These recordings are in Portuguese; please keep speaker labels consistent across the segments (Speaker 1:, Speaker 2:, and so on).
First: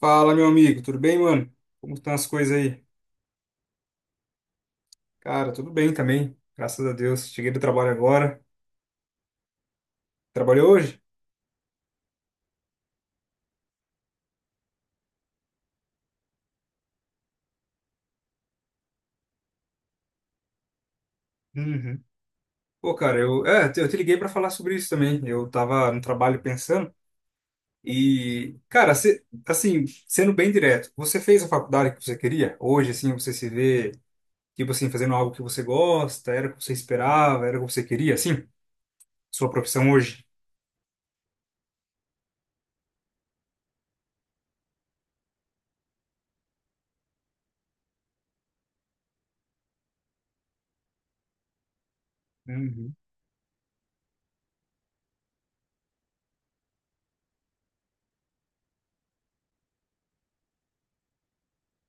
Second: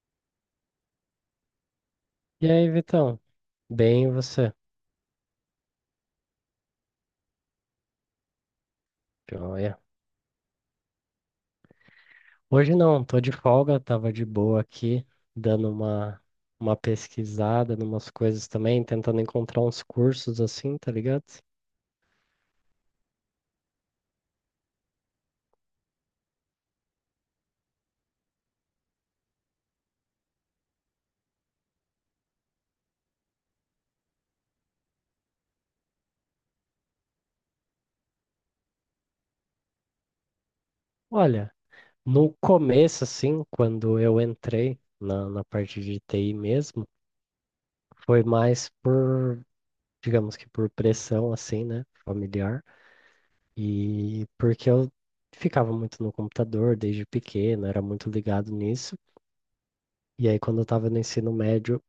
Speaker 1: Fala, meu amigo, tudo bem, mano? Como estão as
Speaker 2: E
Speaker 1: coisas
Speaker 2: aí,
Speaker 1: aí?
Speaker 2: Vitão? Bem, e você?
Speaker 1: Cara, tudo bem também, graças a Deus. Cheguei do trabalho agora.
Speaker 2: Joia.
Speaker 1: Trabalhou hoje?
Speaker 2: Hoje não, tô de folga, tava de boa aqui, dando uma pesquisada numas coisas também, tentando encontrar uns cursos assim, tá ligado?
Speaker 1: Uhum. Pô, cara, eu te liguei pra falar sobre isso também. Eu tava no trabalho pensando e, cara, assim, sendo bem direto, você fez a faculdade que você queria? Hoje, assim, você se vê, tipo assim, fazendo algo que você gosta, era o que você esperava, era o que você queria, assim? Sua profissão hoje?
Speaker 2: Olha, no começo, assim, quando eu entrei na parte de TI mesmo, foi mais por, digamos que por pressão, assim, né, familiar,
Speaker 1: Uhum.
Speaker 2: e porque eu ficava muito no computador desde pequeno, era muito ligado nisso. E aí, quando eu estava no ensino médio,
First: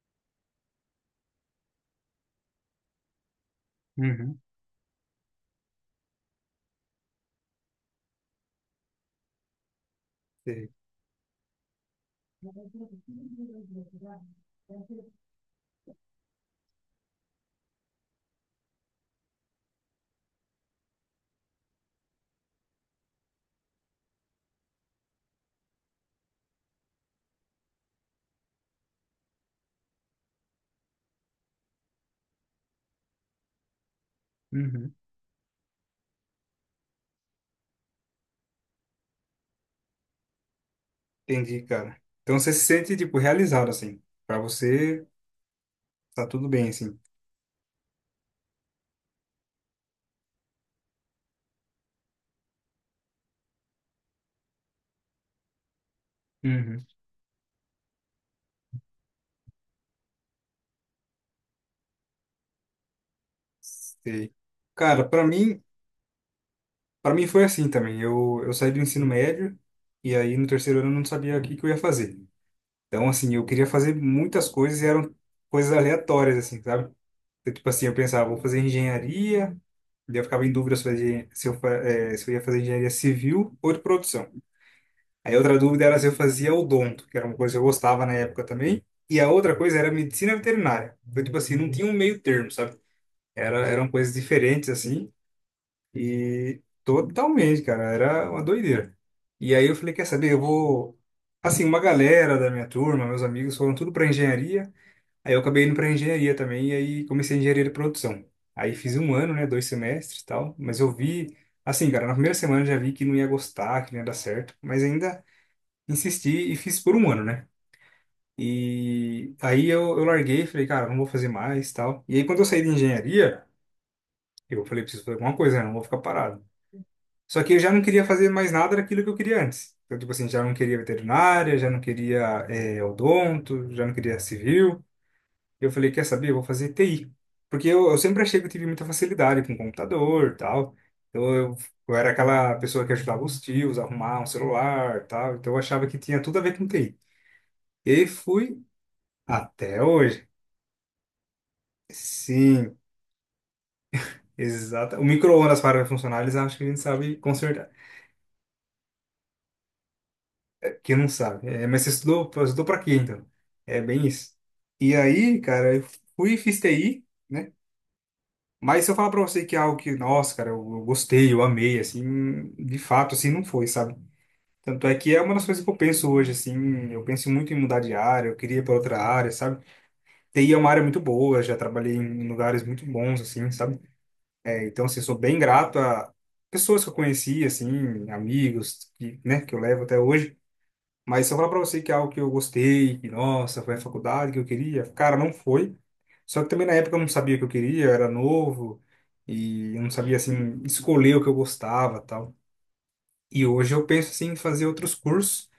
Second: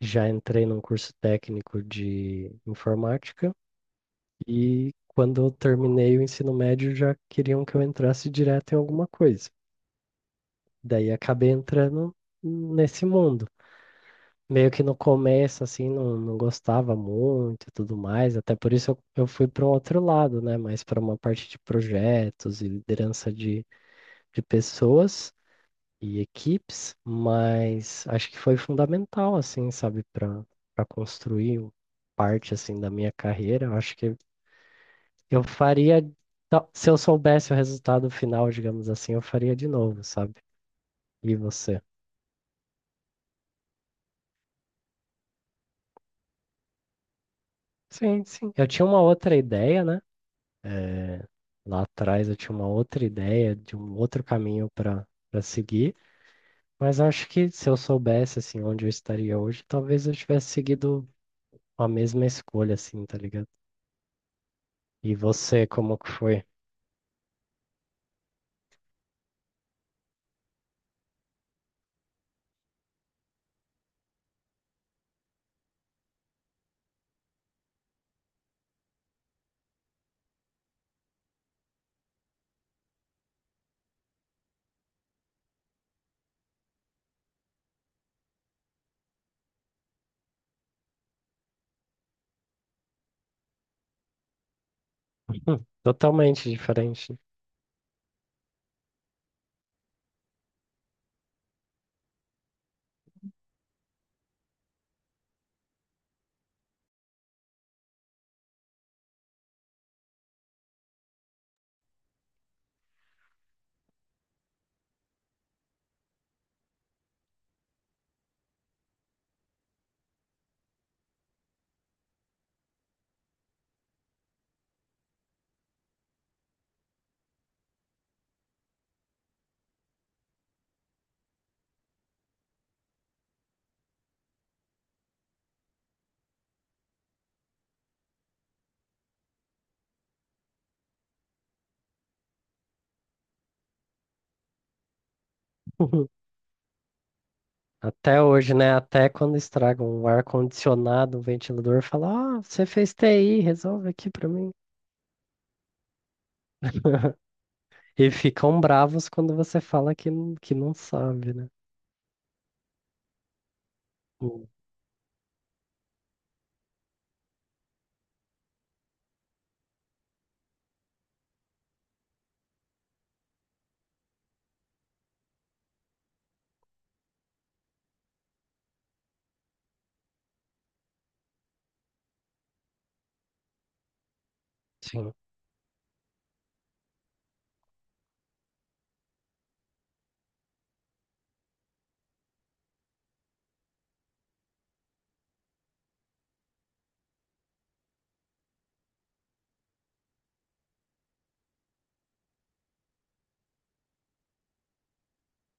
Speaker 2: já entrei num curso técnico de informática
Speaker 1: Uhum.
Speaker 2: e quando eu terminei o ensino médio já queriam que eu entrasse direto em alguma coisa.
Speaker 1: Sei.
Speaker 2: Daí acabei entrando nesse mundo. Meio que no começo, assim, não gostava muito e tudo mais, até por isso eu fui para um outro lado, né? Mais para uma parte de projetos e liderança de pessoas e equipes, mas acho que foi fundamental, assim, sabe, para para construir parte, assim, da minha carreira. Eu acho que
Speaker 1: Uhum.
Speaker 2: eu se eu soubesse o resultado final, digamos assim, eu faria de novo, sabe? E
Speaker 1: Entendi,
Speaker 2: você?
Speaker 1: cara. Então você se sente, tipo, realizado, assim. Pra você, tá tudo bem, assim.
Speaker 2: Sim, sim. Eu tinha uma outra ideia, né? Lá atrás eu tinha uma outra ideia de um outro caminho para para seguir,
Speaker 1: Uhum.
Speaker 2: mas acho que se eu soubesse, assim, onde eu estaria hoje, talvez eu tivesse seguido a mesma escolha, assim, tá ligado?
Speaker 1: Sei. Cara,
Speaker 2: E
Speaker 1: pra mim,
Speaker 2: você, como que foi?
Speaker 1: para mim foi assim também. Eu saí do ensino médio e aí no terceiro ano eu não sabia o que que eu ia fazer. Então, assim, eu queria fazer muitas coisas e eram coisas aleatórias, assim, sabe? Então, tipo assim, eu pensava, vou fazer engenharia, daí eu ficava em dúvida se eu, fazia, se eu, fa- eh, se eu ia fazer engenharia civil ou de produção. Aí outra dúvida era se eu fazia odonto, que era uma coisa que eu gostava na época também. E a outra coisa era medicina veterinária. Então, tipo assim, não tinha um meio termo, sabe? Eram coisas diferentes, assim.
Speaker 2: Totalmente
Speaker 1: E
Speaker 2: diferente.
Speaker 1: totalmente, cara, era uma doideira. E aí eu falei, quer saber, eu vou. Assim, uma galera da minha turma, meus amigos, foram tudo para engenharia. Aí eu acabei indo para engenharia também, e aí comecei a engenharia de produção. Aí fiz um ano, né, dois semestres e tal. Mas eu vi, assim, cara, na primeira semana eu já vi que não ia gostar, que não ia dar certo. Mas ainda insisti e fiz por um ano, né? E aí eu larguei, falei, cara, não vou fazer mais, tal. E aí quando eu saí de engenharia, eu falei, preciso fazer alguma coisa, né? Não vou ficar parado. Só que eu já não queria fazer mais nada daquilo que eu queria antes. Então, tipo assim, já não queria veterinária, já não queria odonto, já não queria civil. Eu falei, quer saber? Eu vou fazer TI. Porque eu sempre achei que eu tive muita facilidade com computador, tal. Então eu era aquela pessoa que ajudava os tios a arrumar um celular, tal. Então eu achava que tinha tudo a ver com TI. E aí
Speaker 2: Até hoje,
Speaker 1: fui.
Speaker 2: né? Até quando
Speaker 1: Até
Speaker 2: estragam o
Speaker 1: hoje.
Speaker 2: ar-condicionado, o ventilador fala: ah, você
Speaker 1: Sim,
Speaker 2: fez TI, resolve aqui pra mim.
Speaker 1: exato. O micro-ondas para funcionar, eles acham que a gente sabe consertar.
Speaker 2: E ficam bravos quando você fala que, que não
Speaker 1: Que não
Speaker 2: sabe,
Speaker 1: sabe.
Speaker 2: né?
Speaker 1: É, mas você estudou, estudou para quê, então? É bem isso.
Speaker 2: Hum.
Speaker 1: E aí, cara, eu fui e fiz TI, né? Mas se eu falar para você que é algo que, nossa, cara, eu gostei, eu amei, assim, de fato, assim, não foi, sabe? Tanto é que é uma das coisas que eu penso hoje, assim, eu penso muito em mudar de área, eu queria ir para outra área, sabe? TI é uma área muito boa, já trabalhei em lugares muito bons, assim, sabe? É. Então, assim, eu
Speaker 2: Sim.
Speaker 1: sou bem grato a pessoas que eu conheci, assim, amigos, que, né, que eu levo até hoje. Mas se eu falar pra você que é algo que eu gostei, que, nossa, foi a faculdade que eu queria, cara, não foi. Só que também na época eu não sabia o que eu queria, eu era novo e eu não sabia, assim, escolher o que eu gostava tal. E hoje eu penso, assim, em fazer outros cursos.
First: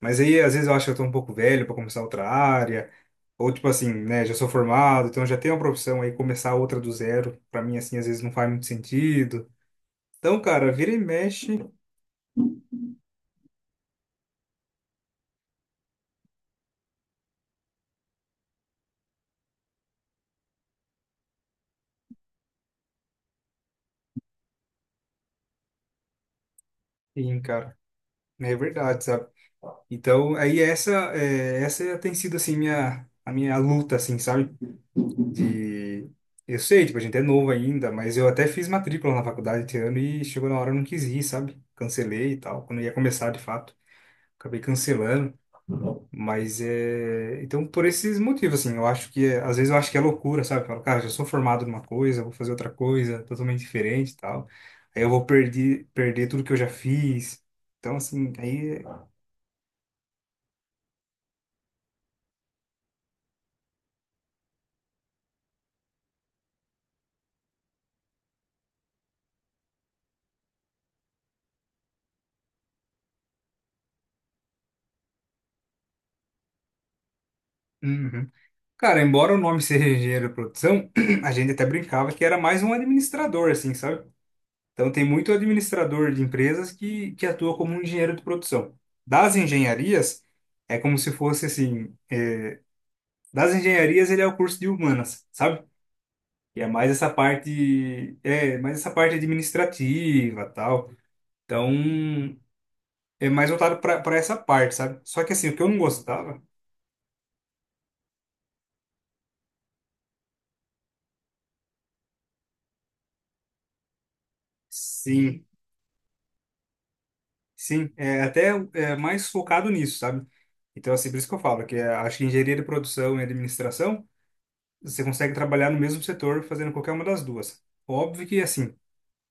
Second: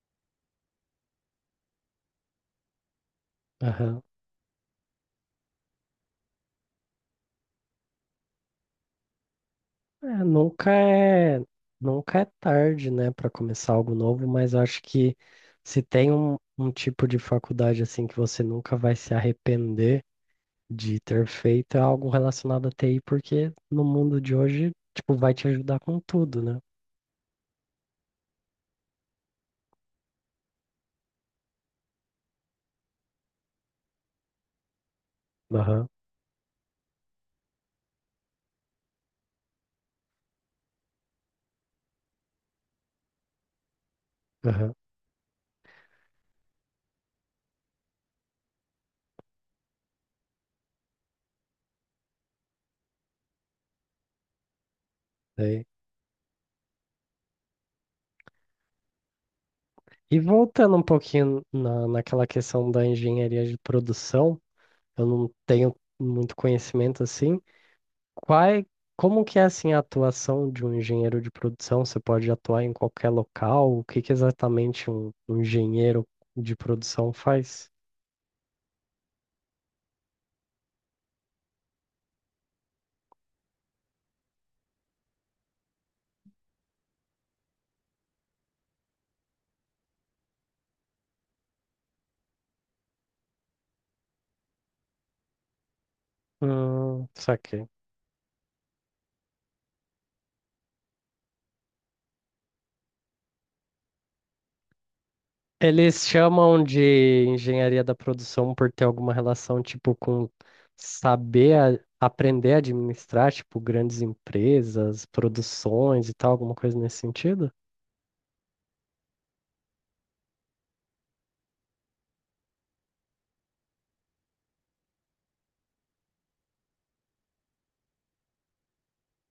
Speaker 1: Mas aí, às vezes, eu acho que eu tô um pouco velho para começar outra área. Ou, tipo assim,
Speaker 2: Aham.
Speaker 1: né, já sou formado, então já tenho uma profissão aí, começar outra do zero, pra mim, assim, às vezes não faz muito sentido.
Speaker 2: É,
Speaker 1: Então, cara, vira e mexe,
Speaker 2: nunca é tarde, né, para começar algo novo, mas eu acho que se tem um tipo de faculdade assim que você nunca vai se arrepender de ter feito é algo relacionado a TI, porque no mundo de hoje, tipo, vai te ajudar com tudo, né?
Speaker 1: sim, cara, é verdade, sabe? Então, aí essa tem sido, assim, a minha luta, assim, sabe?
Speaker 2: Aham,
Speaker 1: De, eu sei, tipo, a gente é novo ainda, mas eu até fiz matrícula na faculdade esse ano e chegou na hora eu não quis ir, sabe? Cancelei e tal, quando ia começar, de fato, acabei
Speaker 2: aham.
Speaker 1: cancelando. Mas é. Então, por esses motivos, assim, eu acho que. É- às vezes eu acho que é loucura, sabe? Eu falo, cara, já sou formado numa coisa, vou fazer outra coisa totalmente diferente e tal. Aí eu vou
Speaker 2: Sei.
Speaker 1: perder tudo que eu já fiz. Então, assim, aí.
Speaker 2: E voltando um pouquinho naquela questão da engenharia de produção, eu não tenho muito conhecimento assim. Quais, como que é assim a atuação de um engenheiro de produção? Você pode atuar em qualquer local? O que que exatamente um engenheiro de produção faz?
Speaker 1: Uhum. Cara, embora o nome seja engenheiro de produção, a gente até brincava que era mais um administrador, assim, sabe? Então, tem muito administrador de empresas que atua como um engenheiro de produção. Das engenharias, é como se fosse assim. Das engenharias, ele é o curso de humanas, sabe? E é mais essa
Speaker 2: Saquei.
Speaker 1: parte, mais essa parte administrativa, tal. Então, é mais voltado para essa parte, sabe? Só que assim, o que eu não
Speaker 2: Eles
Speaker 1: gostava,
Speaker 2: chamam de engenharia da produção por ter alguma relação, tipo, com saber a- aprender a administrar, tipo, grandes empresas,
Speaker 1: sim,
Speaker 2: produções e tal, alguma coisa nesse sentido?
Speaker 1: sim, é até, é mais focado nisso, sabe? Então, assim, por isso que eu falo que é, acho que engenharia de produção e administração, você consegue trabalhar no mesmo setor fazendo qualquer uma das duas. Óbvio que assim,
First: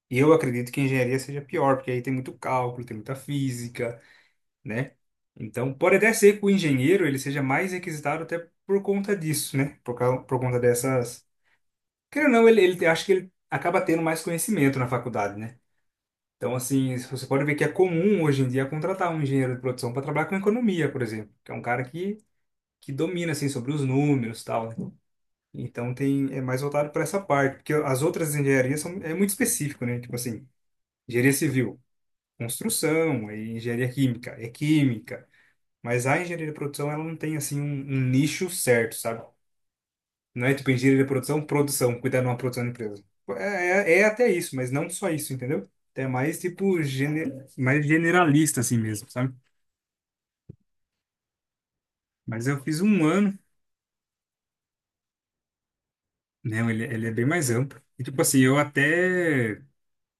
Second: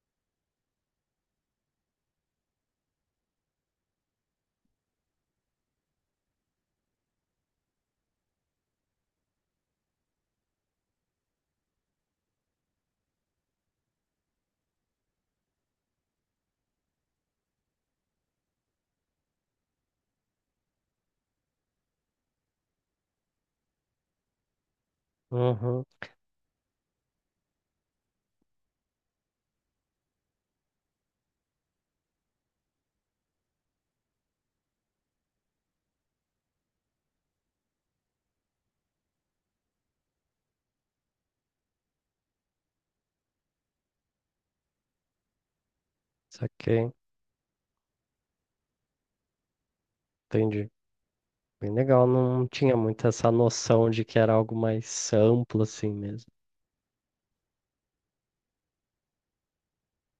Speaker 1: eu acredito que engenharia seja pior, porque aí tem muito cálculo, tem muita física, né? Então, pode até ser que o engenheiro ele seja mais requisitado até por conta disso, né? Por conta dessas. Querendo ou não, ele, acho que ele acaba tendo mais conhecimento na faculdade, né? Então, assim, você pode ver que é comum hoje em dia contratar um engenheiro de produção para trabalhar com economia, por exemplo, que é um cara que domina, assim, sobre os números e tal, né?
Speaker 2: Uhum,
Speaker 1: Então, tem, é mais voltado para essa parte, porque as outras engenharias são, é muito específico, né? Tipo assim, engenharia civil, construção, aí engenharia química, é química. Mas a engenharia de produção, ela não tem, assim, um nicho certo, sabe? Não é tipo engenharia de produção, produção, cuidar de uma produção de empresa. É até isso, mas não só isso, entendeu? É mais, tipo,
Speaker 2: saquei,
Speaker 1: mais generalista, assim mesmo, sabe?
Speaker 2: entendi. Bem legal,
Speaker 1: Mas
Speaker 2: não
Speaker 1: eu
Speaker 2: tinha
Speaker 1: fiz um
Speaker 2: muito essa
Speaker 1: ano,
Speaker 2: noção de que era algo mais amplo assim mesmo.
Speaker 1: né? Ele é bem mais amplo. E, tipo assim, eu até,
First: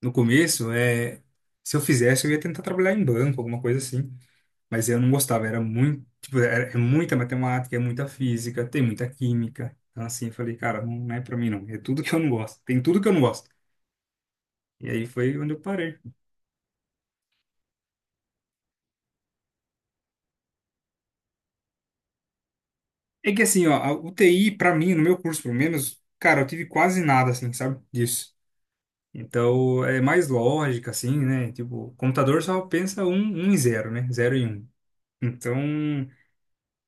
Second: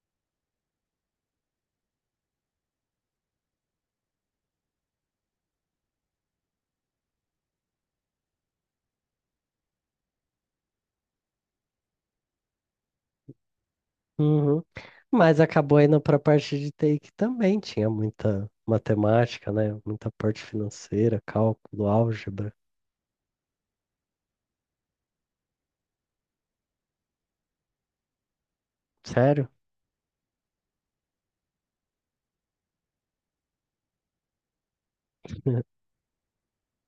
Speaker 1: no começo, se eu fizesse, eu ia tentar trabalhar em banco, alguma coisa assim. Mas eu não gostava, era muito, tipo, é muita matemática, é muita física, tem muita química. Então, assim, eu falei, cara, não não é pra mim, não. É tudo que eu não gosto. Tem tudo que eu não gosto.
Speaker 2: Uhum.
Speaker 1: E aí foi
Speaker 2: Mas
Speaker 1: onde eu
Speaker 2: acabou
Speaker 1: parei.
Speaker 2: indo para a parte de TI que também tinha muita matemática, né? Muita parte financeira, cálculo, álgebra.
Speaker 1: É que, assim, ó, a UTI, pra mim, no meu curso, pelo menos, cara, eu tive quase nada, assim, sabe, disso.
Speaker 2: Sério?
Speaker 1: Então, é mais lógica, assim, né? Tipo, computador só pensa um e zero, né? Zero e um. Então,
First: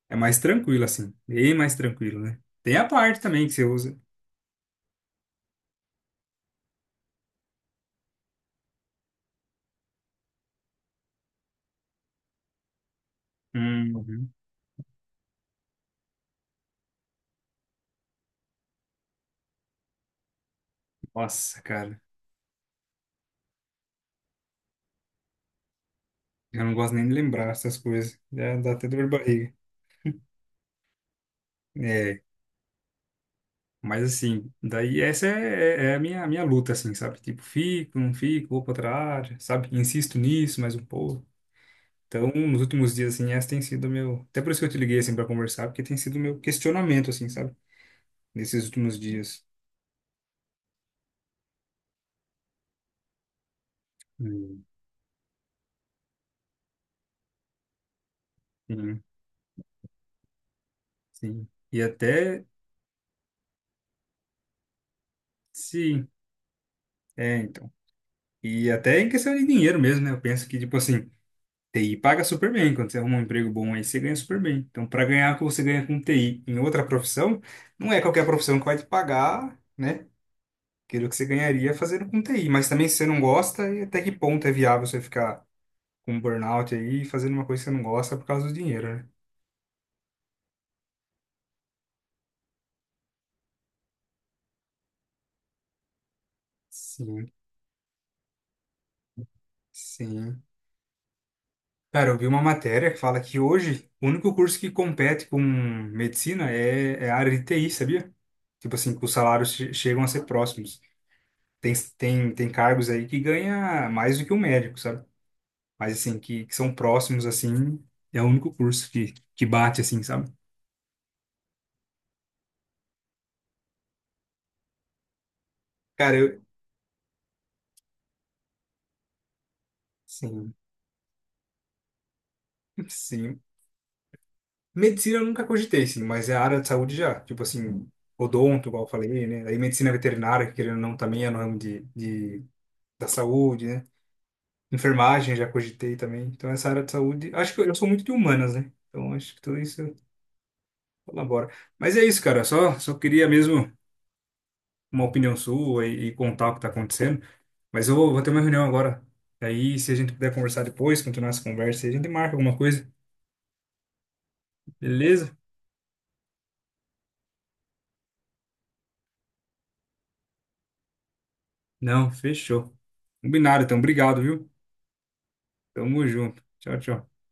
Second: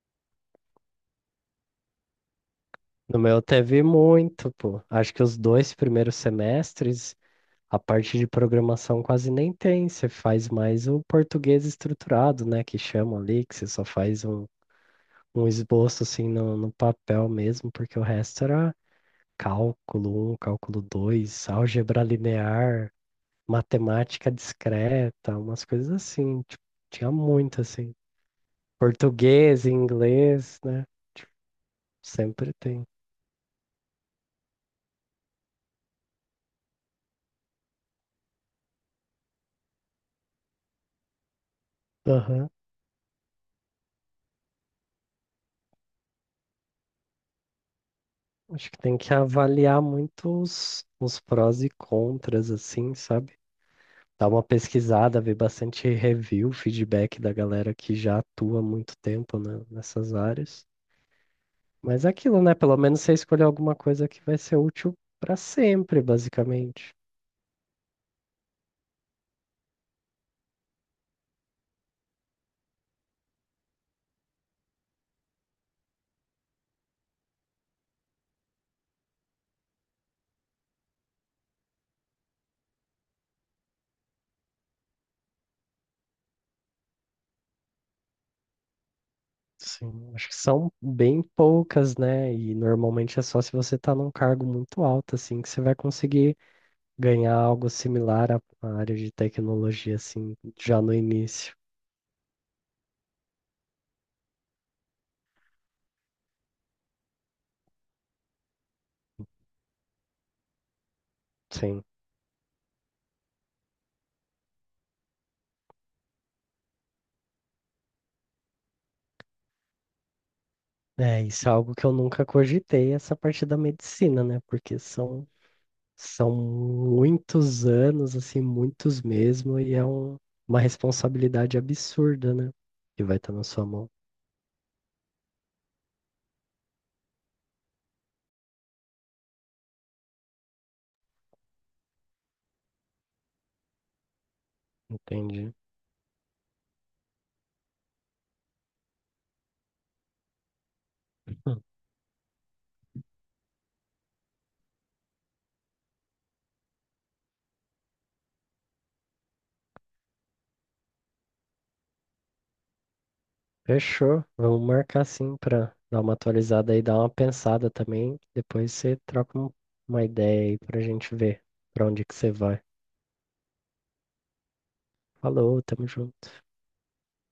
Speaker 1: é mais tranquilo, assim. Bem mais tranquilo, né? Tem a
Speaker 2: No
Speaker 1: parte
Speaker 2: meu
Speaker 1: também que você
Speaker 2: teve
Speaker 1: usa.
Speaker 2: muito, pô. Acho que os dois primeiros semestres, a parte de programação quase nem tem. Você faz mais o português estruturado, né? Que chama ali, que você só faz
Speaker 1: Hum,
Speaker 2: um esboço assim no, no papel mesmo, porque o resto era cálculo um, cálculo dois,
Speaker 1: nossa, cara.
Speaker 2: álgebra linear, matemática discreta, umas coisas assim. Tipo,
Speaker 1: Eu não gosto nem
Speaker 2: tinha
Speaker 1: de lembrar
Speaker 2: muito
Speaker 1: essas
Speaker 2: assim.
Speaker 1: coisas. Dá até dor de barriga.
Speaker 2: Português, inglês, né?
Speaker 1: É,
Speaker 2: Sempre tem.
Speaker 1: mas assim, daí essa é a minha luta, assim, sabe? Tipo, fico, não fico, vou pra outra área, sabe? Insisto nisso mais um pouco. Então, nos últimos dias, assim, essa tem sido o meu. Até por isso que eu te liguei, assim, pra conversar, porque tem sido o meu questionamento, assim, sabe? Nesses
Speaker 2: Acho que tem
Speaker 1: últimos
Speaker 2: que
Speaker 1: dias.
Speaker 2: avaliar muito os prós e contras, assim, sabe? Dar uma
Speaker 1: Hum.
Speaker 2: pesquisada, ver bastante review, feedback da galera que já atua há muito
Speaker 1: Sim,
Speaker 2: tempo, né, nessas áreas.
Speaker 1: sim. E
Speaker 2: Mas é aquilo,
Speaker 1: até.
Speaker 2: né? Pelo menos você escolher alguma coisa que vai ser útil para sempre,
Speaker 1: Sim,
Speaker 2: basicamente.
Speaker 1: então. E até em questão de dinheiro mesmo, né? Eu penso que, tipo assim, TI paga super bem. Quando você arruma um emprego bom aí, você ganha super bem. Então, para ganhar o que você ganha com TI em outra profissão, não é qualquer profissão que vai te pagar, né? Aquilo que você ganharia fazendo com TI. Mas também se você não gosta, e até que ponto é viável você ficar com um burnout aí, fazendo uma coisa que você não gosta por causa do dinheiro, né?
Speaker 2: Sim, acho que são bem poucas, né? E normalmente é só se você tá num cargo muito alto, assim, que você vai conseguir
Speaker 1: Sim,
Speaker 2: ganhar algo similar à área de tecnologia, assim,
Speaker 1: sim.
Speaker 2: já no início.
Speaker 1: Cara, eu vi uma matéria que fala que hoje o único curso que compete com medicina é a área de TI, sabia? Tipo assim, que os salários chegam a ser próximos. Tem,
Speaker 2: Sim.
Speaker 1: tem, tem cargos aí que ganha mais do que um médico, sabe? Mas assim, que são próximos, assim, é o único curso que bate, assim, sabe?
Speaker 2: É, isso é algo que eu nunca cogitei, essa parte da medicina, né? Porque são,
Speaker 1: Cara,
Speaker 2: são
Speaker 1: eu.
Speaker 2: muitos anos, assim, muitos mesmo, e é
Speaker 1: Sim,
Speaker 2: uma responsabilidade absurda, né? Que vai estar
Speaker 1: sim.
Speaker 2: na sua mão.
Speaker 1: Medicina eu nunca cogitei, sim, mas é a área de saúde já. Tipo assim, odonto, igual eu falei, né? Aí medicina veterinária, que querendo ou não, também é no ramo da saúde, né? Enfermagem já
Speaker 2: Entendi.
Speaker 1: cogitei também. Então, essa área de saúde. Acho que eu sou muito de humanas, né? Então, acho que tudo isso colabora.
Speaker 2: Hum.
Speaker 1: Mas é isso, cara. Só queria mesmo. Uma opinião sua e contar o que está acontecendo. Mas eu vou ter uma reunião agora. Aí, se a gente puder conversar depois, continuar essa conversa, a gente marca alguma coisa,
Speaker 2: Fechou. Vamos marcar
Speaker 1: beleza?
Speaker 2: sim para dar uma atualizada aí, dar uma pensada também. Depois você troca uma ideia aí pra gente ver pra onde
Speaker 1: Não,
Speaker 2: que você vai.
Speaker 1: fechou. Combinado, então. Obrigado, viu?
Speaker 2: Falou, tamo
Speaker 1: Tamo
Speaker 2: junto.
Speaker 1: junto. Tchau, tchau.